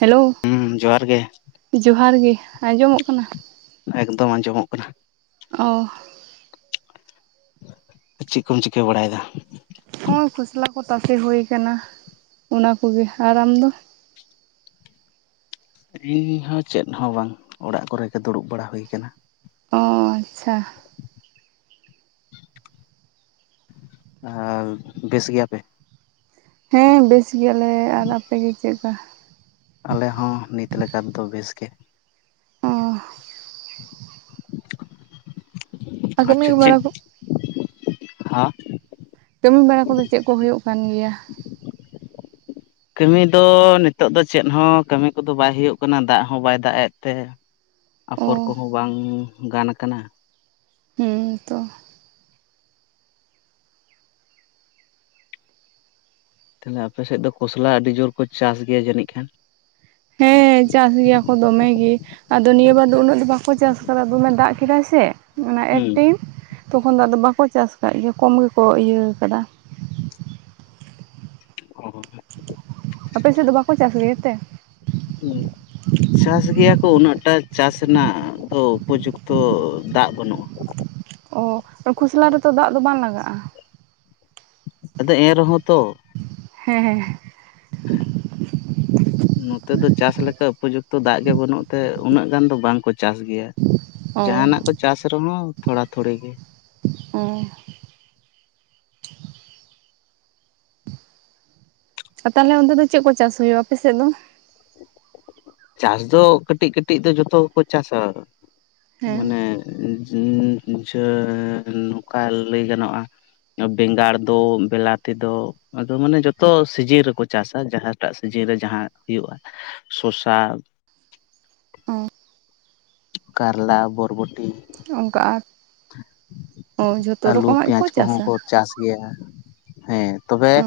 Hello ᱦᱩᱸ ᱡᱚᱦᱟᱨ ᱜᱮ ᱡᱚᱦᱟᱨ ᱜᱮ ᱟᱸᱡᱚᱢᱚᱜ ᱠᱟᱱᱟ? ᱮᱠᱫᱚᱢ ᱟᱸᱡᱚᱢᱚᱜ ᱠᱟᱱᱟ᱾ ᱚᱻ ᱪᱮᱫ ᱠᱚᱢ ᱪᱤᱠᱟᱹ ᱵᱟᱲᱟᱭᱮᱫᱟ? ᱦᱚᱸᱜᱚᱭ ᱠᱷᱚᱥᱞᱟ ᱠᱚ ᱛᱟᱥᱮ ᱦᱩᱭ ᱠᱟᱱᱟ ᱚᱱᱟᱠᱜᱮ ᱟᱨ ᱟᱢᱫᱚ? ᱤᱧᱦᱚ ᱪᱮᱫ ᱦᱚᱸ ᱵᱟᱝ ᱚᱲᱟᱜ ᱠᱚᱨᱮ ᱜᱮ ᱫᱩᱲᱩᱵ ᱵᱟᱲᱟ ᱦᱩᱭᱩ ᱟᱠᱟᱱᱟ᱾ ᱚᱻ ᱟᱪᱪᱷᱟ᱾ ᱦᱚ ᱵᱮᱥ ᱜᱮᱭᱟᱯᱮ? ᱦᱮᱸ ᱵᱮᱥ ᱜᱮᱭᱟᱞᱮ ᱟᱨ ᱟᱯᱮ ᱜᱮ ᱪᱮᱫᱠᱟ? ᱟᱞᱮ ᱦᱚᱸ ᱱᱤᱛ ᱞᱮᱠᱟ ᱛᱮᱫᱚ ᱵᱮᱥ ᱜᱮ ᱾ ᱚᱻ ᱟᱨ ᱠᱟᱹᱢᱤ ᱟᱪᱪᱷᱟ ᱵᱟᱲᱟ ᱪᱮᱫ ᱠᱚ ᱦᱟᱸ? ᱠᱟᱹᱢᱤ ᱵᱟᱲᱟ ᱠᱚᱫᱚ ᱪᱮᱫ ᱠᱚ ᱦᱳᱭᱳᱜ ᱠᱟᱱ ᱜᱮᱭᱟ? ᱠᱟᱹᱢᱤ ᱫᱚ ᱱᱤᱛᱚᱜ ᱫᱚ ᱪᱮᱫ ᱦᱚᱸ ᱠᱟᱹᱢᱤ ᱠᱚᱫᱚ ᱵᱟᱭ ᱦᱳᱭᱳᱜ ᱠᱟᱱᱟ ᱫᱟᱜ ᱦᱚᱸ ᱵᱟᱭ ᱫᱟᱜ ᱮᱫ ᱛᱮ ᱾ ᱚ ᱟᱯᱷᱚᱨ ᱠᱚᱦᱚᱸ ᱵᱟᱝ ᱜᱟᱱ ᱠᱟᱱᱟ ᱾ ᱦᱩᱸᱻ ᱛᱚ ᱛᱟᱦᱮᱞᱮ ᱟᱯᱮᱥᱮᱫ ᱫᱚ ᱠᱷᱚᱥᱞᱟ ᱟᱹᱰᱤ ᱡᱳᱨ ᱠᱚ ᱪᱟᱥ ᱜᱮᱭᱟ ᱡᱟᱹᱱᱤᱡ ᱠᱷᱟᱱ? ᱦᱮᱸᱻ ᱪᱟᱥ ᱜᱮᱭᱟ ᱠᱚ ᱫᱚᱢᱮ ᱜᱮ ᱾ ᱟᱫᱚ ᱱᱤᱭᱟᱹ ᱵᱟᱨ ᱫᱚ ᱩᱱᱟᱹᱜ ᱫᱚ ᱵᱟᱠᱚ ᱪᱟᱥ ᱠᱟᱫᱟ, ᱫᱚᱢᱮ ᱫᱟᱜ ᱠᱮᱫᱟᱭ ᱥᱮ ᱚᱱᱟ ᱦᱩᱸ ᱮᱴᱤᱱ ᱛᱚᱠᱷᱚᱱ ᱫᱚ ᱟᱫᱚ ᱵᱟᱠᱚ ᱪᱟᱥ ᱠᱟᱜ ᱜᱮᱭᱟ ᱾ ᱠᱚᱢ ᱜᱮᱠᱚ ᱤᱭᱟᱹ ᱠᱟᱫᱟ ᱾ [inaudible] ᱟᱯᱮ ᱥᱮᱫ ᱫᱚ ᱵᱟᱠᱚ ᱪᱟᱥ ᱜᱮ ᱛᱮ? [unintelligible] ᱪᱟᱥ ᱜᱮᱭᱟ ᱠᱚ ᱩᱱᱟᱹᱜ ᱴᱟ ᱪᱟᱥ ᱨᱮᱱᱟᱜ ᱫᱚ ᱩᱯᱚᱡᱩᱠᱛᱚ ᱫᱟᱜ ᱵᱟᱹᱱᱩᱜᱼᱟ ᱾ ᱚᱻ ᱾ ᱠᱷᱚᱥᱞᱟ ᱨᱮᱛᱚ ᱫᱟᱜ ᱫᱚ ᱵᱟᱝ ᱞᱟᱜᱟᱜᱼᱟ ᱾ ᱟᱫᱚ ᱮᱱᱨᱮᱦᱚᱸ ᱛᱚ ᱾ ᱦᱮᱸ ᱦᱮᱸᱻ [inaudible] ᱱᱚᱛᱮ ᱫᱚ ᱪᱟᱥ ᱞᱮᱠᱟ ᱩᱯᱚᱡᱩᱠᱛᱚ ᱫᱟᱜ ᱜᱮ ᱵᱟᱹᱱᱩᱜ ᱛᱮ ᱩᱱᱟᱹᱜ ᱜᱟᱱ ᱫᱚ ᱵᱟᱝᱠᱚ ᱪᱟᱥ ᱜᱮᱭᱟ ᱾ ᱚ ᱡᱟᱦᱟᱱᱟᱜ ᱠᱚ ᱪᱟᱥ ᱨᱮᱦᱚᱸ ᱛᱷᱚᱲᱟ ᱛᱷᱩᱲᱤ ᱜᱮ ᱾ ᱚᱻ ᱟᱨ ᱛᱟᱦᱚᱞᱮ ᱚᱱᱛᱮ ᱫᱚ ᱪᱮᱫ ᱠᱚ ᱪᱟᱥ ᱦᱩᱭᱩᱜᱼᱟ ᱟᱯᱮᱥᱮᱫ ᱫᱚ? ᱪᱟᱥ ᱫᱚ ᱠᱟᱹᱴᱤᱡ ᱠᱟᱹᱴᱤᱡ ᱫᱚ ᱡᱷᱚᱛᱚ ᱜᱮᱠᱚ ᱪᱟᱥᱟ ᱾ ᱦᱮᱸ ᱢᱟᱱᱮ [unintelligible] ᱱᱚᱝᱠᱟ ᱞᱮᱭ ᱜᱟᱱᱚᱜᱼᱟ ᱵᱮᱸᱜᱟᱲ ᱫᱚ, ᱵᱮᱞᱟᱛᱤ ᱫᱚ ᱟᱫᱚ ᱢᱟᱱᱮ ᱡᱚᱛᱚ ᱥᱤᱡᱤᱸᱱ ᱨᱮᱠᱚ ᱪᱟᱥᱟ ᱾ ᱡᱟᱦᱟᱸᱴᱟᱜ ᱥᱤᱡᱤᱱ ᱨᱮ ᱡᱟᱦᱟᱸ ᱦᱩᱭᱩᱜᱼᱟ ᱾ ᱥᱚᱥ [unintelligible] ᱚ ᱻ ᱠᱟᱨᱞᱟ, ᱵᱚᱨᱵᱚᱴᱤ ᱚᱱᱠᱟ ᱟᱨ, ᱚᱻ ᱡᱚᱛᱚ ᱟᱹᱞᱩ ᱨᱚᱠᱚᱢᱟᱜ ᱠᱚ ᱯᱮᱸᱭᱟᱡᱽ ᱠᱚᱦᱚᱸ ᱪᱟᱥᱟ ᱾ ᱪᱟᱥ ᱜᱮᱭᱟ ᱾ ᱦᱮᱸᱻ ᱛᱚᱵᱮ ᱚ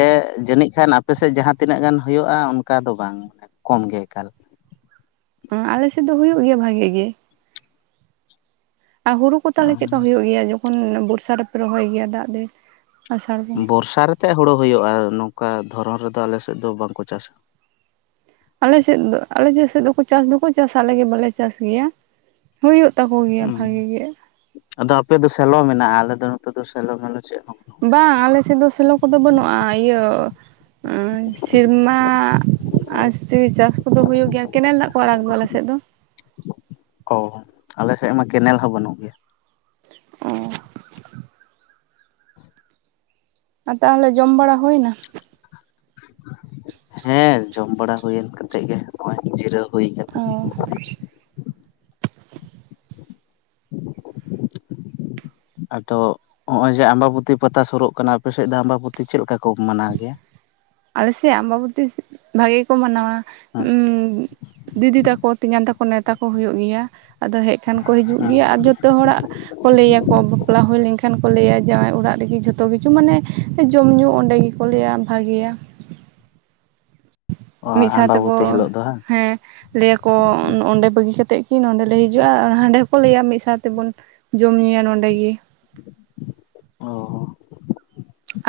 ᱮᱻ ᱡᱟᱹᱱᱤᱡ ᱠᱷᱟᱱ ᱟᱯᱮᱥᱮᱫ ᱡᱟᱦᱟᱸ ᱛᱤᱱᱟᱹᱜ ᱜᱟᱱ ᱦᱩᱭᱩᱜᱼᱟ ᱚᱱᱠᱟ ᱫᱚ ᱵᱟᱝ ᱠᱚᱢ ᱜᱮ ᱮᱠᱟᱞ ᱾ ᱚᱸᱻ ᱟᱞᱮᱥᱮᱫ ᱫᱚ ᱦᱩᱭᱩᱜ ᱜᱮᱭᱟ ᱵᱷᱟᱜᱮ ᱜᱮ ᱾ ᱟᱨ ᱦᱩᱲᱩ ᱠᱚ ᱛᱟᱦᱚᱞᱮ ᱪᱮᱫ ᱞᱮᱠᱟ ᱦᱩᱭᱩᱜ ᱜᱮᱭᱟ ᱡᱚᱠᱷᱚᱱ ᱵᱚᱨᱥᱟ ᱨᱮᱯᱮ ᱨᱚᱦᱚᱭ ᱜᱮᱭᱟ ᱫᱟᱜ ᱫᱤᱱ? ᱟᱥᱟᱲ ᱵᱚᱸᱜᱟ ᱵᱚᱨᱥᱟ ᱨᱮᱛᱮᱜ ᱦᱳᱲᱳ ᱦᱳᱭᱳᱜᱼᱟ ᱾ ᱱᱚᱝᱠᱟ ᱫᱷᱚᱨᱚᱱ ᱨᱮᱫᱚ ᱟᱞᱮᱥᱮᱫ ᱫᱚ ᱵᱟᱝᱠᱚ ᱪᱟᱥᱟ ᱾ ᱟᱞᱮ ᱥᱮᱫ ᱫᱚ ᱟᱞᱮ ᱥᱮᱫ ᱥᱮᱫ ᱫᱚ ᱪᱟᱥ ᱫᱚᱠᱚ ᱪᱟᱥᱟ ᱟᱞᱮ ᱜᱮ ᱵᱟᱞᱮ ᱪᱟᱥ ᱜᱮᱭᱟ ᱾ ᱦᱳᱭᱳᱜ ᱛᱟᱠᱚ ᱜᱮᱭᱟ ᱵᱷᱟᱹᱜᱮ ᱦᱩᱸ ᱜᱮ ᱾ ᱟᱫᱚ ᱟᱯᱮ ᱫᱚ ᱥᱮᱞᱚ ᱢᱮᱱᱟᱜᱼᱟ ᱾ ᱟᱞᱮ ᱫᱚ ᱱᱚᱛᱮ ᱫᱚ ᱥᱮᱞᱚ ᱴᱮᱞᱚ ᱪᱮᱫ ᱦᱚᱸ ᱵᱟᱹᱱᱩᱜ ᱾ ᱵᱟᱝ ᱟᱞᱮ ᱥᱮᱫ ᱫᱚ ᱥᱮᱞᱚ ᱠᱚᱫᱚ ᱵᱟᱹᱱᱩᱜᱼᱟ ᱾ ᱤᱭᱟᱹ ᱥᱮᱨᱢᱟ ᱟᱥᱛᱮ ᱪᱟᱥ ᱠᱚᱫᱚ ᱦᱳᱭᱳᱜ ᱜᱮᱭᱟ ᱾ ᱠᱮᱱᱮᱞ ᱫᱟᱜ ᱠᱚ ᱟᱲᱟᱼᱜ ᱫᱚ ᱟᱞᱮ ᱥᱮᱫ ᱫᱚ ᱾ ᱚᱻ ᱾ ᱟᱞᱮᱥᱮᱫ ᱢᱟ ᱠᱮᱱᱮᱞ ᱦᱚᱸ ᱵᱟᱹᱱᱩᱜ ᱜᱮᱭᱟ ᱾ ᱚᱸᱻ ᱟᱨ ᱛᱟᱦᱚᱞᱮ ᱡᱚᱢ ᱵᱟᱲᱟ ᱦᱳᱭᱱᱟ? ᱦᱮᱸᱻ ᱡᱚᱢ ᱵᱟᱲᱟ ᱦᱩᱭᱮᱱ ᱠᱟᱛᱮᱜ ᱜᱮ ᱦᱚᱸᱜᱼᱚᱭ ᱡᱤᱨᱟᱹᱣ ᱦᱩᱭ ᱠᱟᱱᱟ ᱾ ᱚᱸᱻ ᱟᱫᱚ ᱦᱚᱸᱜᱼᱚᱭ ᱡᱮ ᱟᱢᱵᱟᱵᱩᱛᱤ ᱯᱟᱛᱟ ᱥᱳᱨᱳᱜ ᱠᱟᱱᱟ ᱾ ᱟᱯᱮ ᱥᱮᱫ ᱫᱚ ᱟᱢᱵᱟᱵᱩᱛᱤ ᱪᱮᱫ ᱞᱮᱠᱟ ᱠᱚ ᱢᱟᱱᱟᱣ ᱜᱮᱭᱟ ᱜᱮᱭᱟ? ᱟᱞᱮᱥᱮᱫ ᱟᱢᱵᱟᱵᱚᱛᱤ ᱵᱷᱟᱜᱮ ᱜᱮᱠᱚ ᱢᱟᱱᱟᱣᱟ ᱦᱮᱸ ᱾ ᱫᱤᱫᱤ ᱛᱟᱠᱚ, ᱛᱮᱸᱭᱟᱝ ᱛᱟᱠᱚ ᱱᱮᱣᱛᱟ ᱠᱚ ᱦᱤᱭᱳᱜ ᱜᱮᱭᱟ ᱾ ᱟᱫᱚ ᱦᱮᱡ ᱠᱷᱟᱱ ᱠᱚ ᱦᱤᱡᱩᱜ ᱦᱮᱸ ᱜᱮᱭᱟ ᱾ ᱟᱨ ᱡᱷᱚᱛᱚ ᱦᱚᱲᱟᱜ ᱠᱚ ᱞᱟᱹᱭᱟᱠᱚ ᱵᱟᱯᱞᱟ ᱦᱩᱭ ᱞᱮᱱ ᱠᱷᱟᱱ ᱠᱚ ᱞᱟᱹᱭᱟ ᱠᱚ ᱵᱟᱯᱞᱟ ᱦᱳᱭ ᱞᱮᱝᱠᱷᱟᱱ ᱠᱚ ᱞᱟᱹᱭᱟ ᱡᱟᱣᱟᱭ ᱚᱲᱟᱜ ᱨᱮᱜᱮ ᱡᱷᱚᱛᱚ ᱠᱤᱪᱷᱩ ᱢᱟᱱᱮ ᱡᱚᱢ ᱧᱩ ᱚᱸᱰᱮ ᱜᱮ ᱠᱚ ᱞᱟᱹᱭᱟ ᱵᱷᱟᱜᱮᱭᱟ ᱾ ᱚ ᱢᱤᱫ ᱥᱟᱶ ᱛᱮᱠᱚ ᱟᱢᱵᱟᱵᱚᱛᱤ ᱦᱤᱞᱳᱜ ᱫᱚ ᱵᱟᱝ ᱦᱮᱸ ᱾ ᱞᱟᱹᱭᱟᱠᱚ ᱚᱸᱰᱮ ᱵᱟᱹᱜᱤ ᱠᱟᱛᱮᱫ ᱠᱤ ᱱᱚᱸᱰᱮ ᱞᱮ ᱦᱤᱡᱩᱜᱼᱟ, ᱦᱟᱸᱰᱮ ᱦᱚᱸᱠᱚ ᱞᱟᱹᱭᱟ ᱢᱤᱫ ᱥᱟᱶ ᱛᱮᱵᱚᱱ ᱡᱚᱢ ᱧᱩᱸᱭᱟ ᱱᱚᱰᱮ ᱜᱮ ᱾ ᱚᱻ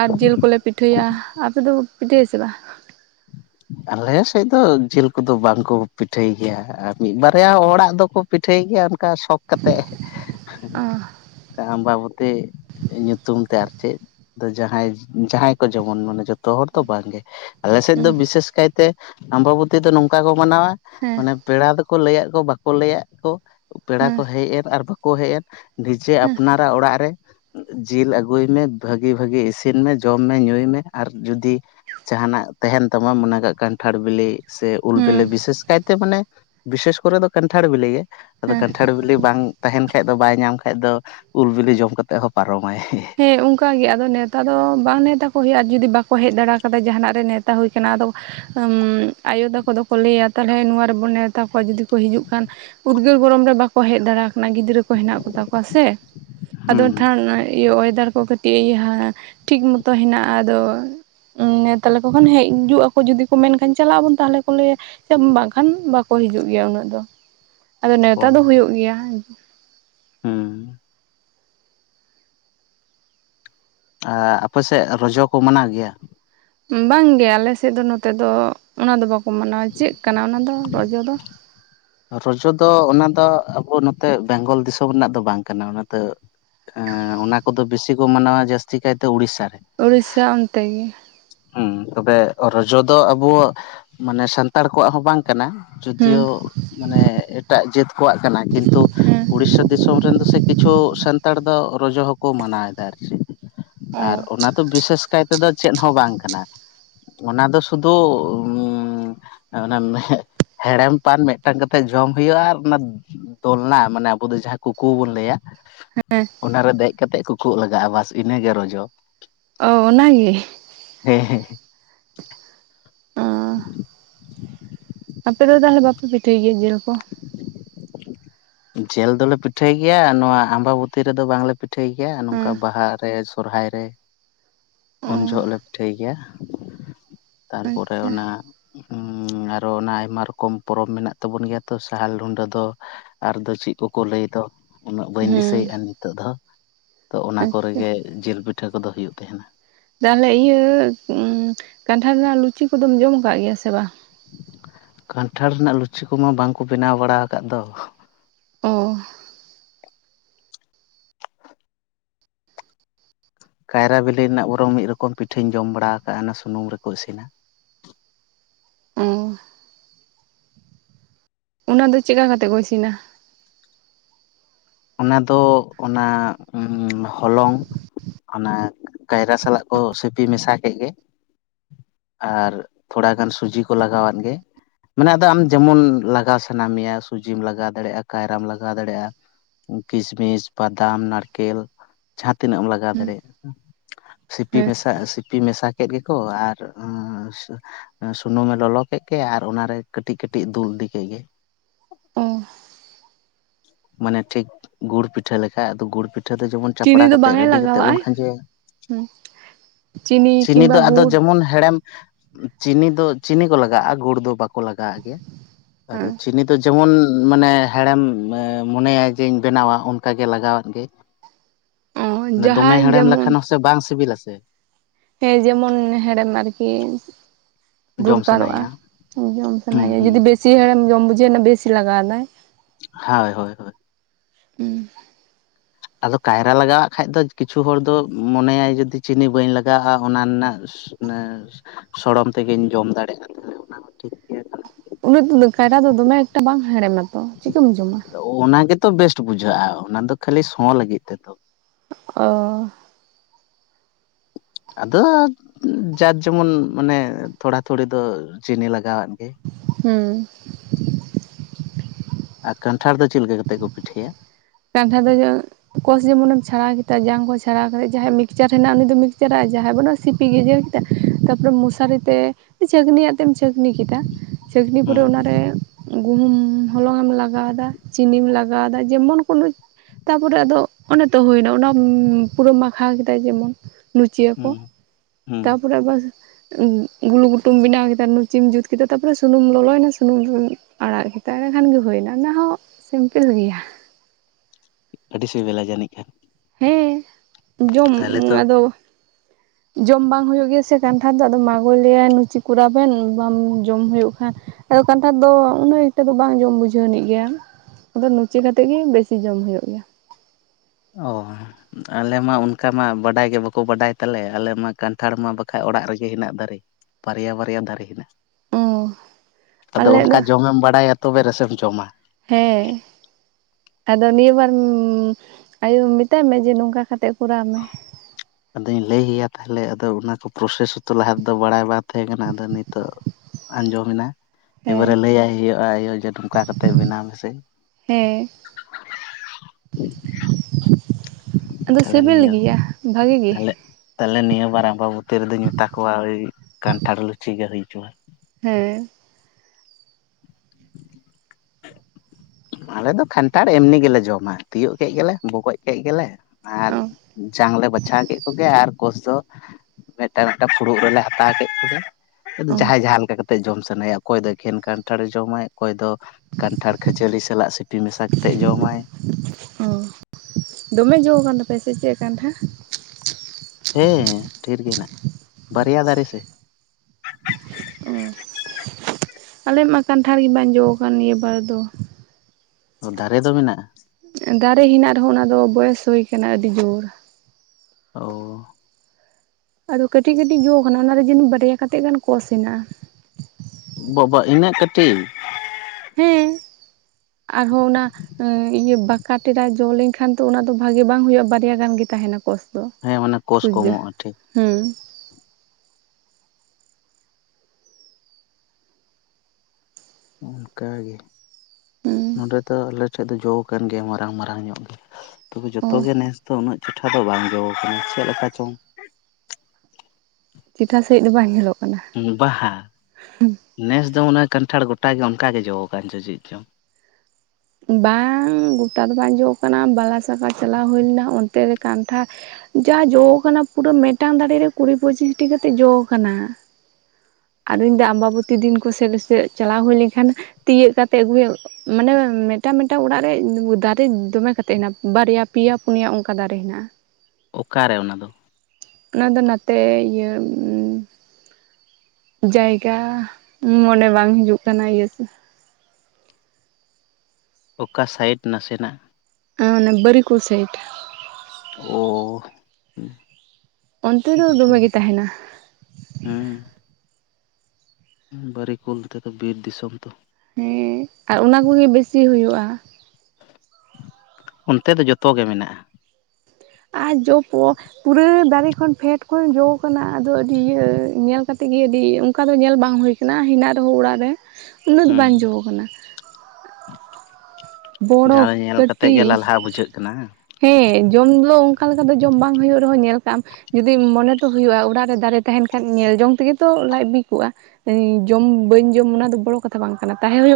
ᱟᱨ ᱡᱤᱞ ᱠᱚᱞᱮ ᱯᱤᱴᱷᱟᱹᱭᱟ, ᱟᱯᱮ ᱫᱚᱯᱮ ᱯᱤᱴᱷᱟᱹᱭᱟᱥᱮ ᱵᱟᱝ? [inaudible] ᱟᱞᱮ ᱥᱮᱫ ᱫᱚ ᱡᱤᱞ ᱠᱚᱫᱚ ᱵᱟᱝᱠᱚ ᱯᱤᱴᱷᱟᱹᱭ ᱜᱮᱭᱟ ᱟᱨ ᱢᱤᱫ ᱵᱟᱨᱭᱟ ᱚᱲᱟᱜ ᱫᱚᱠᱚ ᱯᱤᱴᱷᱟᱹᱭ ᱜᱮᱭᱟ, ᱚᱱ ᱠᱟ ᱥᱚᱠ ᱠᱟᱛᱮ ᱚ ᱟᱢᱵᱟ-ᱵᱚᱛᱤ ᱧᱩᱛᱩᱢ ᱛᱮ ᱟᱨ ᱪᱮᱫ, ᱡᱟᱦᱟᱸᱭ ᱡᱟᱦᱟᱸᱭ ᱠᱚ ᱡᱮᱢᱚᱱ ᱢᱟᱱᱮ ᱡᱚᱛᱚ ᱦᱚᱲ ᱫᱚ ᱵᱟᱝᱜᱮ ᱾ ᱟᱞᱮᱥᱮᱫ ᱫᱚ ᱵᱤᱥᱮᱥ ᱠᱟᱭᱛᱮ ᱟᱢᱵᱟᱚᱵᱚᱛᱤ ᱫᱚ ᱱᱚᱝᱠᱟ ᱠᱚ ᱢᱟᱱᱟᱣᱟ ᱦᱮᱸ ᱢᱟᱱᱮ ᱯᱮᱲᱟ ᱫᱚᱠᱚ ᱞᱟᱹᱭᱟᱫ ᱠᱚ ᱵᱟᱠᱚ ᱞᱟᱹᱭᱟᱜ ᱠᱚ, ᱯᱮᱲᱟ ᱦᱮᱸ ᱠᱚ ᱦᱮᱡ ᱮᱱ ᱟᱨ ᱵᱟᱠᱚ ᱦᱮᱡ ᱮᱱ ᱱᱤᱡᱮ ᱦᱮᱸ ᱟᱯᱱᱟᱨᱟᱜ ᱚᱲᱟᱜ ᱨᱮ ᱡᱤᱞ ᱟᱹᱜᱩᱭ ᱢᱮ ᱵᱷᱟᱹᱜᱤ ᱵᱷᱟᱹᱜᱤ ᱤᱥᱤᱱ ᱢᱮ ᱡᱚᱢ ᱢᱮ ᱧᱩᱭ ᱢᱮ, ᱟᱨ ᱡᱩᱫᱤ ᱡᱟᱦᱟᱱᱟᱜ ᱛᱟᱦᱮᱱ ᱛᱟᱢᱟ ᱢᱚᱱᱮ ᱠᱟᱜ ᱠᱟᱱᱴᱷᱟᱲ ᱵᱮᱞᱮ ᱥᱮ ᱩᱞ ᱦᱮᱸ ᱵᱮᱞᱮ ᱵᱤᱥᱮᱥ ᱠᱟᱭᱛᱮ ᱢᱟᱱᱮ ᱵᱤᱥᱮᱥ ᱠᱚᱨᱮ ᱫᱚ ᱠᱟᱱᱴᱷᱟᱲ ᱵᱮᱞᱮ ᱜᱮ, ᱟᱫᱚ ᱦᱮᱸ ᱠᱟᱱᱴᱷᱟᱲ ᱵᱮ ᱞᱮ ᱵᱟᱝ ᱛᱟᱦᱮᱱ ᱠᱷᱟᱡ ᱫᱚ ᱵᱟᱭ ᱧᱟᱢ ᱠᱷᱟᱡ ᱫᱚ ᱩᱞ ᱵᱤᱞᱤ ᱡᱚᱢ ᱠᱟᱛᱮ ᱦᱚᱸ ᱯᱟᱨᱚᱢᱟᱭ᱾ ᱦᱮᱸ ᱚᱝᱠᱟ ᱜᱮ ᱟᱫᱚ ᱱᱮᱣᱛᱟ ᱫᱚ ᱵᱟᱝ ᱱᱮᱣᱛᱟ ᱠᱚ ᱦᱩᱭᱩᱜᱼᱟ, ᱟᱨ ᱡᱩᱫᱤ ᱵᱟᱠᱚ ᱦᱮᱡ ᱫᱟᱲᱮ ᱠᱟᱫᱟ ᱡᱟᱦᱟᱱᱟᱜ ᱨᱮ ᱱᱮᱛᱟ ᱦᱩᱭ ᱟᱠᱟᱱᱟ ᱟᱫᱚ ᱟᱸᱢ ᱟᱭᱳ ᱛᱟᱠᱚ ᱫᱚᱠᱚ ᱞᱟᱹᱭᱟ ᱛᱟᱞᱦᱮ ᱱᱚᱣᱟ ᱨᱮᱵᱚᱱ ᱱᱮᱣᱛᱟ ᱠᱚᱣᱟ ᱡᱩᱫᱤ ᱠᱚ ᱦᱤᱡᱩᱜ ᱠᱷᱟᱱ ᱾ ᱩᱫᱽᱜᱟᱹᱨ ᱜᱚᱨᱚᱢ ᱨᱮ ᱵᱟᱠᱚ ᱦᱮᱡ ᱫᱟᱲᱮ ᱠᱟᱱᱟ ᱜᱤᱫᱽᱨᱟᱹ ᱠᱚ ᱦᱮᱱᱟᱜ ᱠᱚᱛᱟ ᱠᱚᱣᱟ ᱥᱮ, ᱟᱫᱚ ᱦᱩᱸ ᱴᱷᱟᱱ ᱤᱭᱟᱹ ᱚᱭᱮᱫᱟᱨ ᱠᱚ ᱠᱟᱹᱴᱤᱡ ᱦᱟ ᱴᱷᱤᱠ ᱢᱚᱛᱚ ᱦᱮᱱᱟᱜᱼᱟ, ᱟᱫᱚ ᱱᱮᱣᱛᱟ ᱞᱮᱠᱚ ᱠᱷᱟᱱ ᱦᱮᱡ ᱡᱩᱜ ᱟᱠᱚ ᱡᱩᱫᱤ ᱠᱚ ᱢᱮᱱᱠᱷᱟᱱ ᱪᱟᱞᱟᱜ ᱟᱵᱚᱱ ᱛᱟᱦᱚᱞᱮ ᱠᱚ ᱞᱟᱹᱭᱟ ᱵᱟᱝᱠᱷᱟᱱ ᱵᱟᱠᱚ ᱦᱤᱡᱩᱜ ᱜᱮᱭᱟ ᱩᱱᱟᱹᱜ ᱫᱚ, ᱟᱫᱚ ᱱᱮᱣᱛᱟ ᱫᱚ ᱦᱩᱭᱩᱜ ᱜᱮᱭᱟ ᱾ ᱦᱮᱸ ᱾ ᱟᱻ ᱟᱯᱮᱥᱮᱜ ᱨᱚᱡᱚ ᱠᱚ ᱢᱟᱱᱟᱣ ᱜᱮᱭᱟ? ᱵᱟᱝ ᱜᱮ ᱟᱞᱮ ᱥᱮᱫ ᱫᱚ ᱱᱚᱛᱮ ᱫᱚ ᱚᱱᱟ ᱫᱚ ᱵᱟᱠᱚ ᱢᱟᱱᱟᱣᱟ, ᱪᱮᱫ ᱠᱟᱱᱟ ᱚᱱᱟ ᱫᱚ ᱨᱚᱡᱚ ᱫᱚ? ᱨᱚᱡᱚ ᱫᱚ ᱚᱱᱟ ᱫᱚ ᱟᱵᱚ ᱱᱚᱛᱮ ᱵᱮᱝᱜᱚᱞ ᱫᱤᱥᱚᱢ ᱨᱮᱱᱟᱜ ᱫᱚ ᱵᱟᱝ ᱠᱟᱱᱟ, ᱚᱱᱟᱛᱚ ᱮᱸᱻ ᱚᱱᱟ ᱠᱚᱫᱚ ᱵᱮᱥᱤ ᱠᱚ ᱢᱟᱱᱟᱣᱟ ᱡᱟᱹᱥᱛᱤ ᱠᱟᱭᱛᱮ ᱩᱲᱤᱥᱥᱟ ᱨᱮ᱾ ᱳᱲᱤᱥᱟ ᱚᱱᱛᱮ ᱜᱮ! ᱦᱮᱸ, ᱛᱚᱵᱮ ᱨᱚᱡᱚ ᱫᱚ ᱟᱵᱚ ᱢᱟᱱᱮ ᱥᱟᱱᱛᱟᱲ ᱠᱚᱣᱟᱜ ᱦᱚᱸ ᱵᱟᱝ ᱠᱟᱱᱟ, ᱡᱫᱤᱭᱳ ᱦᱩᱸ ᱢᱟᱱᱮ ᱮᱴᱟᱜ ᱡᱟᱹᱛ ᱠᱚᱣᱟᱜ ᱠᱟᱱᱟ, ᱠᱤᱱᱛᱩ ᱦᱮᱸ ᱩᱲᱤᱥᱥᱟ ᱫᱤᱥᱚᱢ ᱨᱮᱱ ᱫᱚ ᱥᱮ ᱠᱤᱪᱷᱩ ᱥᱟᱱᱛᱟᱲ ᱫᱚ ᱨᱚᱡᱚ ᱦᱚᱸᱠᱚ ᱢᱟᱱᱟᱣᱮᱫᱟ ᱟᱨ ᱪᱮᱫ ᱾ ᱟᱨ ᱚ ᱚᱱᱟ ᱫᱚ ᱵᱤᱥᱮᱥ ᱠᱟᱭ ᱛᱮᱫᱚ ᱪᱮᱫ ᱦᱚᱸ ᱵᱟᱝ ᱠᱟᱱᱟ ᱾ ᱚᱱᱟ ᱫᱚ ᱥᱩᱫᱩ ᱩᱸᱻ ᱚᱱᱟ ᱦᱮᱲᱮᱢ ᱯᱟᱱ ᱢᱮᱫᱴᱟᱝ ᱠᱟᱛᱮᱜ ᱡᱚᱢ ᱦᱩᱭᱩᱜᱼᱟ, ᱟᱨ ᱚᱱᱟ ᱫᱚᱞᱱᱟ ᱢᱟᱱᱮ ᱟᱵᱚ ᱫᱚ ᱡᱟᱦᱟᱸ ᱠᱩᱠᱩ ᱵᱚᱱ ᱞᱟᱹᱭᱟ, ᱦᱮᱸ ᱚᱱᱟ ᱨᱮ ᱫᱮᱡ ᱠᱟᱛᱮᱜ ᱠᱩᱠᱩᱜ ᱞᱟᱜᱟᱜᱼᱟ ᱵᱟᱥ ᱤᱱᱟᱹᱜᱮ ᱨᱚᱡᱚ ᱾ ᱚ, ᱚᱱᱟᱜᱮ ᱾ ᱦᱮᱸ ᱦᱮᱸ ᱾ ᱚ [inaudible] ᱟᱯᱮ ᱫᱚ ᱛᱟᱦᱚᱞᱮ ᱵᱟᱯᱮ ᱯᱤ [unintelligible] ᱫᱤᱱ ᱠᱚᱼᱼ ᱡᱮᱞ ᱫᱚᱞᱮ ᱯᱤᱴᱷᱟᱹᱭ ᱜᱮᱭᱟ ᱱᱚᱣᱟ ᱟᱢᱵᱟᱵᱛᱤ ᱨᱮᱫᱚ ᱵᱟᱝᱞᱮ ᱯᱤᱴᱷᱟᱹᱭ ᱜᱮᱭᱟ, ᱱᱚᱝᱠᱟ ᱦᱮᱸ ᱵᱟᱦᱟ ᱨᱮ ᱥᱚᱦᱚᱨᱟᱭ ᱨᱮ ᱾ ᱚ ᱩᱱ ᱡᱚᱦᱚᱜ ᱞᱮ ᱯᱤᱴᱷᱟᱹᱭ ᱜᱮᱭᱟ, ᱛᱟᱨᱯᱚᱨᱮ ᱟᱪᱪᱷᱟ ᱚᱱᱟ ᱩᱸᱻ ᱟᱨᱚ ᱚᱱᱟ ᱟᱭᱢᱟ ᱨᱚᱠᱚᱢ ᱯᱚᱨᱚᱵᱽ ᱢᱮᱱᱟᱜ ᱛᱟᱵᱚᱱ ᱜᱮᱭᱟ ᱛᱚ ᱥᱟᱦᱟᱞ ᱞᱩᱰᱟᱹ ᱫᱚ ᱾ ᱟᱨᱫᱚ ᱪᱮᱫ ᱠᱚᱠᱚ ᱞᱟᱹᱭ ᱫᱚ, ᱩᱱᱟᱹᱜ ᱵᱟᱹᱧ ᱦᱮᱸ ᱫᱤᱥᱟᱹᱭᱮᱫᱼᱟ, ᱱᱤᱛᱚᱜ ᱫᱚ, ᱛᱚ ᱚᱱᱟ ᱠᱚᱨᱮ ᱟᱪᱪᱷᱟ ᱜᱮ, -ᱼ ᱡᱤᱞ ᱯᱤᱴᱷᱟᱹ ᱠᱚᱫᱚ, ᱦᱩᱭᱩᱜ ᱛᱟᱦᱮᱱᱟ, ᱛᱟᱦᱚᱞᱮ ᱤᱭᱟᱹ, ᱠᱟᱱᱴᱷᱟᱲ ᱨᱮᱱᱟᱜ, ᱞᱩᱪᱤ ᱠᱚᱫᱚᱢ ᱡᱚᱢ, ᱟᱠᱟᱫ ᱜᱮᱭᱟ ᱥᱮ, ᱵᱟᱝ,? ᱠᱟᱱᱴᱷᱟᱲ ᱨᱮᱱᱟᱜ, ᱞᱩᱪᱤ ᱠᱚᱢᱟ, ᱵᱟᱝ ᱠᱚ, ᱵᱮᱱᱟᱣ ᱵᱟᱲᱟ ᱟᱠᱟᱫ ᱫᱚ ᱚᱻ ᱾ ᱠᱟᱭᱨᱟ ᱵᱤᱞᱤ ᱨᱮᱱᱟᱜ ᱵᱚᱨᱚᱝ ᱢᱤᱜ ᱨᱚᱠᱚᱢ ᱯᱤᱴᱷᱟᱹᱧ ᱡᱚᱢ ᱵᱟᱲᱟ ᱣᱟᱠᱟᱜᱼᱟ, ᱟᱱᱟ ᱥᱩᱱᱩᱢ ᱨᱮᱠᱚ ᱤᱥᱤᱱᱟ, ᱚ ᱚᱱᱟ ᱫᱚ ᱪᱮᱠᱟ ᱠᱟᱛᱮ ᱠᱚ ᱤᱥᱤᱱᱟ? ᱚᱱᱟ ᱫᱚ ᱚᱱᱟ ᱩᱸ ᱪᱚᱜ ᱦᱚᱞᱚᱝ, ᱚᱱᱟ ᱠᱟᱭᱨᱟ ᱥᱟᱞᱟᱜ ᱠᱚ ᱥᱤᱯᱤ ᱢᱮᱥᱟ ᱠᱮᱜ ᱜᱮ, ᱟᱨ ᱛᱷᱳᱲᱟᱜᱟᱱ ᱥᱩᱡᱤ ᱠᱚ ᱞᱟᱜᱟᱣᱟᱫ ᱜᱮ, ᱢᱟᱱᱮ ᱟᱫᱚ ᱟᱢ ᱡᱮᱢᱚᱱ ᱞᱟᱜᱟᱣ ᱥᱟᱱᱟ ᱢᱮᱭᱟ, ᱥᱩᱡᱤᱢ ᱞᱟᱜᱟᱣ ᱫᱟᱲᱮᱜᱼᱟ, ᱠᱟᱭᱨᱟᱢ ᱞᱟᱜᱟᱣ ᱫᱟᱲᱮᱜᱼᱟ, ᱠᱤᱥᱢᱤᱥ, ᱵᱟᱫᱟᱢ, ᱱᱟᱲᱠᱮᱹᱞ, ᱪᱷᱟ ᱛᱤᱱᱟᱹᱜ ᱮᱢ ᱞᱟᱜᱟᱣ ᱦᱮᱸ ᱫᱟᱲᱮᱜ ᱩᱸ ᱥᱤᱯᱤ, ᱦᱮᱸ ᱢᱮᱥᱟ ᱥᱤᱯᱤ ᱢᱮᱥᱟ ᱠᱮᱜ ᱜᱮᱠᱚ ᱟᱨ ᱩᱸ ᱥᱳ ᱮᱸ ᱥᱩᱱᱩᱢᱮ ᱞᱚᱞᱚ ᱠᱮᱜ ᱜᱮ ᱟᱨ ᱚᱱᱟᱨᱮ ᱠᱟᱹᱴᱤᱡ-ᱠᱟᱹᱴᱤᱡ ᱫᱩᱞ ᱫᱤ ᱠᱮᱜ ᱜᱮ᱾ ᱚ ᱢᱟᱱᱮ ᱴᱷᱤᱠ ᱜᱩᱲ ᱯᱤᱴᱷᱟᱹ ᱞᱮᱠᱟ, ᱟᱫᱚ ᱜᱩᱲ ᱯᱤᱴᱷᱟᱹ ᱫᱚ ᱡᱮᱢᱚᱱ ᱪᱟᱯᱲᱟ ᱪᱤᱱᱤ ᱫᱚ ᱠᱟᱛᱮ ᱵᱟᱝ ᱮ ᱨᱮᱰᱤ ᱠᱟᱛᱮ ᱵᱚᱱ ᱞᱟᱜᱟᱣᱟᱜᱼᱟᱭ ᱠᱷᱟᱸᱡᱮᱭᱟ᱾ ᱪᱤᱱᱤ ᱠᱤᱝᱵᱟ ᱫᱚ ᱟᱫᱚ ᱜᱩᱲ ᱡᱮᱢᱚᱱ ᱦᱮᱲᱮᱢ ᱩᱸ ᱪᱤᱱᱤ ᱫᱚ, ᱪᱤᱱᱤ ᱠᱚ ᱞᱟᱜᱟᱜᱼᱟ, ᱜᱩᱲ ᱫᱚ ᱵᱟᱠᱚ ᱞᱟᱜᱟ ᱟᱜ ᱜᱮᱭᱟ᱾ ᱟᱫᱚ ᱦᱮᱸ ᱪᱤᱱᱤ ᱛᱚ ᱡᱮᱢᱚᱱ ᱢᱟᱱᱮ ᱦᱮᱲᱮᱢ ᱮᱸ ᱢᱚᱱᱮᱭᱟ ᱡᱮᱹᱧ, ᱵᱮᱱᱟᱣᱟ ᱚᱱᱠᱟᱜᱮ ᱞᱟᱜᱟᱣᱟᱫ ᱜᱮ᱾ ᱚ ᱱᱟᱹ ᱫᱚᱢᱮ ᱡᱟᱦᱟᱸᱭ ᱦᱮᱲᱮᱢ ᱡᱮᱢᱚᱱ ᱞᱮᱠᱷᱟᱱ ᱦᱚᱸ ᱥᱮ ᱵᱟᱝ ᱥᱤᱵᱤᱞᱟ ᱥᱮ, ᱦᱮᱸ, ᱡᱮᱢᱚᱱ ᱦᱮᱲᱮᱢ ᱟᱨᱠᱤ ᱡᱚᱢ ᱫᱚᱨᱠᱟᱨᱚᱜᱼᱟ᱾ ᱥᱟᱱᱟᱭᱮᱭᱟ ᱡᱚᱢ ᱦᱩᱸ ᱥᱟᱱᱟᱭᱮᱭᱟ, ᱦᱩᱸ ᱡᱩᱫᱤ ᱵᱮᱥᱤ ᱦᱚᱲᱮᱢ ᱡᱚᱢ ᱵᱩᱡᱷᱟᱹᱣᱱᱟ ᱵᱮᱥᱤ ᱞᱟᱜᱟᱣ ᱫᱟᱭ, ᱦᱟᱣᱳᱭ ᱦᱳᱭ ᱦᱳᱭ, ᱦᱩᱸ, ᱟᱫᱚ ᱠᱟᱭᱨᱟ ᱞᱟᱜᱟᱣᱟᱜ ᱠᱷᱟᱡ ᱫᱚ, ᱠᱤᱪᱷᱩ ᱦᱚᱲ ᱫᱚ ᱢᱚᱱᱮᱭᱟᱭ ᱡᱩᱫᱤ ᱪᱤᱱᱤ ᱵᱟᱹᱧ ᱞᱟᱜᱟᱣᱼᱟ, ᱚᱱᱟᱱ ᱱᱟᱜ ᱩᱥ ᱱᱮ ᱥᱚᱲᱚᱢ ᱛᱮᱹᱜᱮᱹᱧ ᱡᱚᱢ ᱫᱟᱲᱮᱜᱼᱟ, ᱛᱷᱟᱞᱮ ᱚᱱᱟ ᱦᱚᱸ ᱴᱷᱤᱠ ᱜᱮᱭᱟ᱾ ᱩᱱᱟᱹᱜ ᱛᱩᱱᱟᱹᱜ ᱠᱟᱭᱨᱟ ᱫᱚ ᱫᱚᱢᱮ ᱮᱠᱴᱟ ᱵᱟᱝ ᱦᱮᱲᱮᱢᱟᱛᱚ, ᱪᱤᱠᱟᱹᱢ ᱡᱚᱢᱟ? ᱚᱱᱟ ᱜᱮᱛᱚ ᱵᱮᱥᱴ ᱵᱩᱡᱷᱟᱹᱜᱼᱟ, ᱚᱱᱟ ᱫᱚ ᱠᱷᱟᱹᱞᱤ ᱥᱚᱸ ᱞᱟᱹᱜᱤᱫ ᱛᱮ ᱫᱚ᱾ ᱚ, ᱟᱫᱚᱻ ᱩᱸ ᱡᱟᱡᱽ ᱡᱮᱢᱚᱱ ᱢᱟᱱᱮ ᱛᱷᱚᱲᱟ-ᱛᱷᱩᱲᱤ ᱫᱚ ᱪᱤᱱᱤ ᱞᱟᱜᱟᱣᱟᱫ ᱜᱮ, ᱦᱩᱸ, ᱟ ᱠᱟᱱᱴᱷᱟᱲ ᱫᱚ ᱪᱮᱜᱞᱮᱠᱟ ᱠᱟᱛᱮ ᱠᱚ ᱯᱤᱴᱷᱟᱹᱭᱟ? ᱠᱟᱱᱸᱴᱷᱟ ᱫᱚ ᱡᱚ ᱠᱚᱥ ᱡᱮᱢᱚᱱᱮᱢ ᱪᱷᱟᱲᱟᱣ ᱠᱮᱫᱟ, ᱡᱟᱝ ᱦᱚᱸ ᱪᱷᱟᱲᱟᱣ ᱠᱟᱛᱮᱫ, ᱡᱟᱦᱟᱭ ᱢᱤᱠᱥᱪᱟᱨ ᱦᱮᱱᱟᱜ ᱩᱱᱤ ᱫᱚ ᱢᱤᱠᱪᱟᱨᱟ, ᱡᱟᱦᱟ ᱵᱟᱹᱱᱩᱜ ᱥᱤ- -ᱯᱤ ᱜᱮᱡᱮᱨ ᱠᱟᱛᱮᱜ, ᱛᱟᱯᱚᱨᱮ ᱢᱚᱥᱟᱨᱤ ᱛᱮ ᱪᱷᱟᱹᱠᱱᱤᱭᱟᱜ ᱛᱮᱢ ᱪᱷᱟᱹᱠᱱᱤ ᱠᱮᱫᱟ, ᱪᱷᱟᱹᱠᱱᱤ ᱯᱚᱨᱮ ᱦᱩᱸ ᱚᱱᱟ ᱨᱮ ᱜᱩᱦᱩᱢ ᱦᱚᱞᱚᱝᱮᱢ ᱞᱟᱜᱟᱣᱫᱟ, ᱪᱤᱱᱤᱢ ᱞᱟᱜᱟᱣᱫᱟ, ᱡᱮᱢᱚᱱ ᱠᱩᱱᱩᱡ ᱛᱟᱯᱚᱨᱮ ᱟᱫᱚ ᱚᱱᱮ ᱛᱚ ᱦᱩᱭᱱᱟ, ᱚᱱᱟᱢ ᱯᱩᱨᱟᱹᱢ ᱢᱟᱠᱷᱟᱣ ᱠᱮᱫᱟᱭ ᱡᱮᱢᱚᱱ ᱱᱩᱪᱤᱭᱟᱠᱚ ᱦᱩᱸ ᱦᱩᱸ ᱛᱟᱯᱚᱨᱮ ᱟᱵᱟᱥ ᱩᱸ ᱜᱩᱞᱩ ᱜᱩᱴᱩᱢ ᱵᱮᱱᱟᱣ ᱠᱮᱫᱟ, ᱱᱩᱪᱤᱢ ᱡᱩᱛ ᱠᱮᱫᱟ, ᱛᱟᱯᱚᱨᱮ ᱥᱩᱱᱩᱢ ᱞᱚᱞᱚᱭᱮᱱᱟ, ᱥᱩᱱᱩᱢ ᱮᱸ ᱟᱲᱟᱜ ᱠᱮᱛᱟ ᱛᱟᱨᱮ ᱠᱷᱟᱱ ᱜᱮᱹ ᱦᱩᱭᱱᱟ, ᱚᱱᱟ ᱦᱚ ᱥᱤᱢᱯᱤᱞ ᱜᱮᱭᱟ᱾ ᱟᱰᱤ ᱥᱤᱵᱮᱞᱟ ᱡᱟᱱᱤᱡ ᱠᱷᱟᱱ! ᱦᱮᱸᱻ, ᱡᱚᱢ ᱛᱟᱦᱚᱞᱮ ᱛᱚ ᱟᱫᱚ ᱡᱚᱢ ᱵᱟᱝ ᱦᱩᱭᱩᱜ ᱜᱮᱭᱟ ᱥᱮ ᱠᱟᱱᱴᱷᱟᱫᱽ ᱫᱚ, ᱟᱫᱚ ᱢᱟᱜᱚᱭ ᱞᱟᱹᱭᱟ ᱱᱩᱪᱤ ᱠᱚᱨᱟᱣ ᱯᱮᱱ, ᱵᱟᱢ ᱡᱚᱢ ᱦᱩᱭᱩᱜ ᱠᱷᱟᱱ᱾ ᱟᱫᱚ ᱠᱟᱱᱴᱷᱟᱫᱽ ᱫᱚ ᱩᱱᱟᱹᱜ ᱮᱠᱴᱟ ᱫᱚ ᱵᱟᱝ ᱡᱚᱢ ᱵᱩᱡᱷᱟᱹᱣ ᱱᱤᱡ ᱜᱮᱭᱟ, ᱟᱫᱚ ᱱᱩᱪᱤ ᱠᱟᱛᱮ ᱜᱮ, ᱵᱮᱥᱤ ᱡᱚᱢ ᱦᱩᱭᱩᱜ ᱜᱮᱭᱟ᱾ ᱚ, ᱟᱞᱮ ᱢᱟ ᱚᱱᱠᱟ ᱢᱟ ᱵᱟᱰᱟᱭ ᱜᱮ ᱵᱟᱠᱚ ᱵᱟᱰᱟᱭ ᱛᱟᱞᱮ, ᱟᱞᱮ ᱢᱟ ᱠᱟᱱᱴᱷᱟᱲ ᱢᱟ ᱵᱟᱠᱷᱟᱡ ᱚᱲᱟᱜ ᱨᱮᱜᱮ ᱦᱮᱱᱟᱜ ᱛᱟᱨᱮ᱾ ᱵᱟᱨᱭᱟ ᱵᱟᱨᱭᱟ ᱫᱟᱨᱮ ᱦᱮᱱᱟᱜᱼᱟ, ᱚ ᱟᱫᱚ ᱟᱞᱮᱭᱟᱜ ᱚᱱᱠᱟ ᱫᱚ ᱡᱚᱢᱮᱢ ᱵᱟᱲᱟᱭᱟ ᱛᱚᱵᱮ ᱨᱮᱥᱮᱢ ᱡᱚᱢᱟ! ᱦᱮᱸ, ᱟᱫᱚ ᱱᱤᱭᱟᱹ ᱵᱟᱨ ᱩᱸ ᱟᱭᱳ ᱢᱮᱛᱟᱭ ᱢᱮ ᱡᱮ, ᱱᱚᱝᱠᱟ ᱠᱟᱛᱮ ᱠᱚᱨᱟᱣ ᱢᱮ, ᱟᱫᱚᱹᱧ ᱞᱟᱹᱭ ᱭᱟ ᱛᱷᱟ ᱞᱮ, ᱟᱫᱚ ᱚᱱᱟ ᱠᱚ ᱯᱨᱚᱥᱮᱥ ᱦᱚᱛᱚ ᱞᱟᱦᱟᱫᱽ ᱫᱚ ᱵᱟᱲᱟᱭ ᱵᱟᱝ ᱛᱟᱦᱮ ᱠᱟᱱᱟ, ᱟᱫᱚ ᱱᱤᱛᱚᱜ ᱟᱸᱡᱚᱢᱮᱱᱟ, ᱮᱵᱟᱨᱮ ᱦᱮᱸ ᱞᱟᱹᱭᱟᱭ ᱦᱩᱭᱩᱜᱼᱟ ᱟᱭᱳ ᱡᱮ, ᱱᱚᱝᱠᱟ ᱠᱟᱛᱮ ᱵᱮᱱᱟᱣ ᱢᱮᱥᱮ᱾ ᱦᱮᱸ, [inaudible] ᱟᱫᱚ ᱛᱟᱦᱚᱞᱮ ᱥᱤᱵᱤᱞ ᱱᱤᱭᱟᱹ ᱜᱮᱭᱟ ᱵᱷᱟᱜᱮ ᱜᱮ᱾ ᱟᱞᱮ ᱛᱟᱦᱚᱞᱮ ᱱᱤᱭᱟᱹ ᱵᱟᱨ ᱟᱢᱵᱟᱵᱚᱛᱤ ᱨᱮ ᱫᱚᱧ ᱢᱮᱛᱟ ᱠᱚᱣᱟ ᱳᱭ ᱠᱟᱱᱴᱷᱟᱲ ᱞᱩᱪᱷᱤ ᱜᱮ ᱦᱩᱭᱪᱚ᱾ ᱦᱮᱸ᱾ ᱟᱞᱮ ᱫᱚ ᱠᱷᱟᱱᱴᱟᱲ ᱮᱢᱱᱤ ᱜᱮᱞᱮ ᱡᱚᱢᱟ ᱛᱤᱭᱳᱜ ᱠᱮᱫ ᱜᱮᱞᱮ ᱵᱚᱜᱚᱡ ᱠᱮᱫ ᱜᱮᱞᱮ᱾ ᱟᱨ ᱚ ᱡᱟᱝ ᱞᱮ ᱵᱟᱪᱷᱟᱣ ᱠᱮᱫ ᱠᱚ ᱜᱮ ᱟᱨᱼᱼ ᱠᱳᱥ ᱫᱚ ᱢᱤᱫᱴᱟᱝ ᱢᱤᱫᱴᱟᱝ ᱯᱷᱩᱲᱩᱜ ᱨᱮ ᱞᱮ ᱦᱟᱛᱟᱣ ᱠᱮᱫ ᱠᱚ ᱜᱮ ᱟᱫᱚ ᱚ ᱡᱟᱦᱟᱸᱭ ᱡᱟᱦᱟᱸ ᱞᱮᱠᱟ ᱠᱟᱛᱮᱼᱼ ᱛᱮᱜ ᱡᱚᱢ ᱥᱟᱱᱟᱭᱮᱭᱟ ᱚᱠᱚᱭ ᱫᱚ ᱮᱠᱷᱮᱱ ᱠᱟᱱᱴᱷᱟᱲᱮ ᱡᱚᱢᱟᱭ ᱚᱠᱚᱭ ᱫᱚ ᱠᱟᱱᱴᱷᱟᱲ ᱠᱷᱟᱹᱡᱟᱹᱲᱤ᱾ ᱥᱟᱞᱟᱜ ᱥᱤᱯᱤ ᱢᱮᱥᱟ ᱠᱟᱛᱮᱫ ᱡᱚᱢᱟᱭ᱾ ᱚ ᱫᱚᱢᱮ ᱡᱚ ᱟᱠᱟᱱ ᱛᱟᱯᱮᱭᱟ ᱥᱮ ᱪᱮᱫ ᱠᱟᱱᱴᱷᱟᱲ? ᱦᱮᱸ ᱰᱷᱮᱨ ᱜᱮ ᱦᱮᱱᱟᱜ-ᱟ, ᱵᱟᱨᱭᱟ ᱫᱟᱨᱮ ᱥᱮ। ᱚ ᱟᱞᱮ ᱢᱟ ᱠᱟᱱᱴᱷᱟᱲ ᱜᱮ ᱵᱟᱝ ᱡᱚ ᱟᱠᱟᱱ ᱱᱤᱭᱟᱹ ᱵᱟᱨ ᱫᱚ। ᱚ ᱫᱟᱨᱮ ᱫᱚ ᱢᱮᱱᱟᱜ-ᱟ? ᱫᱟᱨᱮ ᱦᱮᱱᱟᱜ ᱨᱮᱦᱚᱸ ᱚᱱᱟ ᱫᱚ ᱵᱚᱭᱮᱥ ᱦᱩᱭ ᱟᱠᱟᱱᱟ ᱟᱹᱰᱤ ᱡᱳᱨ। ᱚ ᱟᱫᱚ ᱠᱟᱹᱴᱤᱡ ᱠᱟᱹᱴᱤᱡ ᱡᱚ ᱟᱠᱟᱱᱟ ᱚᱱᱟ ᱨᱮ ᱡᱟᱱᱤᱡ ᱵᱟᱨᱭᱟ ᱠᱟᱛᱮᱜ ᱜᱟᱱ ᱠᱚᱥ ᱦᱮᱱᱟᱜ-ᱟ᱾ ᱵᱟ ᱵᱟ ᱤᱱᱟᱹᱜ ᱠᱟᱹᱴᱤᱡ? ᱦᱮᱸ [inaudible] ᱟᱨᱦᱚᱸ ᱚᱱᱟ ᱤᱭᱟᱹ ᱵᱟᱠᱟ ᱴᱮᱨᱟ ᱡᱚ ᱞᱮᱱᱠᱷᱟᱱ ᱫᱚ ᱚᱱᱟ ᱫᱚ ᱵᱷᱟᱜᱤ ᱵᱟᱝ ᱦᱩᱭᱩᱜ-ᱟ ᱵᱟᱨᱭᱟ ᱜᱟᱱ ᱜᱮ ᱛᱟᱦᱮᱸᱱᱟ ᱠᱚᱥ। ᱫᱚ ᱦᱮᱸ ᱢᱟᱱᱮ ᱠᱳᱥ ᱥᱩᱡᱟ ᱠᱚᱢᱚᱜᱼᱟ ᱴᱷᱤᱠ ᱦᱩᱸ᱾ ᱚᱱᱠᱟ ᱜᱮ᱾ ᱦᱮᱸ ᱱᱚᱰᱮ ᱫᱚ ᱟᱞᱮ ᱴᱷᱮᱡ ᱫᱚ ᱡᱚ ᱟᱠᱟᱱ ᱜᱮᱭᱟ ᱢᱟᱨᱟᱝ ᱢᱟᱨᱟᱝ ᱧᱚᱜ ᱜᱮ, ᱛᱚᱵᱮ ᱚ ᱡᱚᱛᱚ ᱜᱮ ᱱᱮᱥᱼᱼ ᱛᱚ ᱩᱱᱟᱹᱜ ᱪᱮᱴᱷᱟ ᱫᱚ ᱵᱟᱝ ᱡᱚ ᱟᱠᱟᱱᱟ ᱪᱮᱫ ᱞᱮᱠᱟ ᱪᱚᱝ᱾ ᱪᱮᱴᱷᱟ ᱥᱟᱺᱦᱤᱡ ᱫᱚ ᱵᱟᱝ ᱧᱮᱞᱚᱜ ᱠᱟᱱᱟ? ᱵᱟᱦ ᱱᱮᱥ ᱫᱚ ᱚᱱᱟ ᱠᱟᱱᱴᱷᱟᱲ ᱜᱚᱴᱟ ᱜᱮ ᱚᱱᱠᱟ ᱜᱮ ᱡᱚ ᱟᱠᱟᱱ ᱪᱚ ᱪᱮᱫ ᱪᱚ। ᱵᱟᱝ ᱜᱚᱴᱟ ᱫᱚ ᱵᱟᱝ ᱡᱚ ᱟᱠᱟᱱᱟ ᱵᱟᱞᱟ ᱥᱟᱠᱟ ᱪᱟᱞᱟᱣ ᱦᱩᱭ ᱞᱮᱱᱟ ᱚᱱᱛᱮ ᱨᱮ ᱠᱟᱱᱴᱷᱟᱲ ᱡᱟ ᱡᱚ ᱟᱠᱟᱱᱟ ᱯᱩᱨᱟᱹ ᱢᱤᱫᱴᱟᱝ ᱫᱟᱨᱮ ᱨᱮ ᱠᱩᱲᱤ ᱯᱚᱸᱪᱤᱥᱴᱤ ᱠᱟᱛᱮᱫ ᱡᱚ ᱟᱠᱟᱱᱟ᱾ ᱟᱫᱚᱧ ᱞᱟᱹᱭ ᱮᱫᱟ ᱟᱢᱵᱟᱵᱚᱛᱤ ᱫᱤᱱ ᱠᱚ ᱥᱮᱫ ᱥᱮᱫ ᱪᱟᱞᱟᱣ ᱦᱩᱭ ᱞᱮᱱᱠᱷᱟᱱᱼᱼ ᱛᱤᱭᱳᱜ ᱠᱟᱛᱮ ᱟᱹᱜᱩᱭᱟ ᱢᱟᱱᱮᱼᱼ ᱢᱤᱫᱴᱟᱝ ᱢᱤᱫᱴᱟᱝ ᱚᱲᱟᱜ ᱨᱮ ᱫᱟᱨᱮ ᱫᱚᱢᱮ ᱠᱟᱛᱮ ᱦᱮᱱᱟᱜ-ᱟ, ᱵᱟᱨᱭᱟ ᱯᱮᱭᱟ ᱯᱩᱱᱭᱟ ᱚᱱᱠᱟ ᱫᱟᱨᱮ ᱦᱮᱱᱟᱜ-ᱟ᱾ ᱚᱠᱟ ᱨᱮ ᱚᱱᱟ ᱫᱚ‍? ᱚᱱᱟ ᱫᱚ ᱱᱟᱛᱮ ᱤᱭᱟᱹ ᱡᱟᱭᱜᱟ ᱢᱚᱱᱮ ᱵᱟᱝ ᱦᱤᱡᱩᱜ ᱠᱟᱱᱟ ᱤᱭᱟᱹ ᱥᱮ ᱚᱠᱟ ᱥᱟᱭᱤᱰ ᱱᱟᱥᱮᱱᱟᱜ? ᱚ ᱚᱱᱮ ᱵᱟᱹᱨᱤᱠᱩᱞ ᱥᱟᱭᱤᱰ᱾ ᱚ ᱦᱩᱸ ᱚᱱᱛᱮ ᱫᱚ ᱵᱩᱡᱷᱟᱹᱣ ᱫᱚᱢᱮ ᱜᱮ ᱠᱮᱫᱟᱹᱧ᱾ ᱛᱟᱦᱮᱱᱟ ᱦᱩᱸ᱾ ᱵᱟᱨᱤᱠᱩᱞ ᱛᱮ ᱫᱚ ᱵᱤᱨ ᱫᱤᱥᱚᱢ ᱛᱚ᱾ ᱦᱮᱸ ᱟᱨ ᱚᱱᱟ ᱠᱚ ᱜᱮ ᱵᱮᱥᱤ ᱦᱩᱭᱩᱜ-ᱟ᱾ ᱚᱱᱛᱮ ᱫᱚ ᱡᱚᱛᱚ ᱜᱮ ᱢᱮᱱᱟᱜ-ᱟ᱾ ᱟᱨ ᱡᱚ ᱯᱚᱼᱼ ᱯᱩᱨᱟᱹ ᱫᱟᱨᱮ ᱠᱷᱚᱱ ᱯᱷᱮᱰ ᱠᱷᱚᱱ ᱡᱚ ᱟᱠᱟᱱᱟ ᱟᱫᱚ ᱟᱹᱰᱤ ᱤᱭᱟᱹ ᱧᱮᱞ ᱠᱟᱛᱮ ᱜᱮ ᱟᱹᱰᱤ ᱤᱭᱟᱹ ᱚᱱᱠᱟ ᱫᱚ ᱧᱮᱞ ᱵᱟᱝ ᱦᱩᱭ ᱟᱠᱟᱼᱼ ᱱᱟ ᱦᱮᱱᱟᱜ ᱦᱮᱱᱟᱜ ᱨᱮᱦᱚᱸ ᱚᱲᱟᱜ ᱨᱮ ᱩᱱᱟᱹᱜ ᱫᱚ ᱦᱮᱸ ᱵᱟᱝ ᱡᱚ ᱟᱠᱟᱱᱟ᱾ ᱵᱚᱲᱚ ᱡᱟᱦᱟᱸ ᱫᱚ ᱧᱮᱞ ᱠᱟᱛᱮᱫ ᱜᱮ ᱠᱟᱹᱴᱤᱡ᱾ ᱞᱟᱞᱦᱟ ᱵᱩᱡᱷᱟᱹᱜ ᱠᱟᱱᱟ ᱦᱮᱸ ᱡᱚᱢ ᱫᱚ ᱚᱱᱠᱟ ᱞᱮᱠᱟ ᱫᱚ ᱡᱚᱢ ᱵᱟᱝ ᱦᱩᱭᱩᱜ ᱨᱮᱦᱚᱸ ᱧᱮᱞ ᱠᱟᱜ ᱟᱢ᱾ ᱡᱩᱫᱤ ᱢᱚᱱᱮ ᱛᱚ ᱦᱩᱭᱩᱜ-ᱟ, ᱚᱲᱟᱜ ᱨᱮ ᱫᱟᱨᱮ ᱛᱟᱦᱮᱸᱱ ᱠᱷᱟᱱ ᱧᱮᱞ ᱡᱚᱝ ᱛᱮᱜᱮ ᱛᱚ ᱞᱟᱡ ᱵᱤ ᱠᱚᱜ-ᱟ᱾ ᱡᱚᱢ ᱵᱟᱹᱧ ᱡᱚᱢ ᱚᱱᱟ ᱫᱚ ᱵᱚᱲᱚ ᱠᱟᱛᱷᱟ ᱵᱟᱝ ᱠᱟᱱᱟ ᱛᱟᱦᱮᱸ ᱦᱩᱭᱩᱜᱼᱼ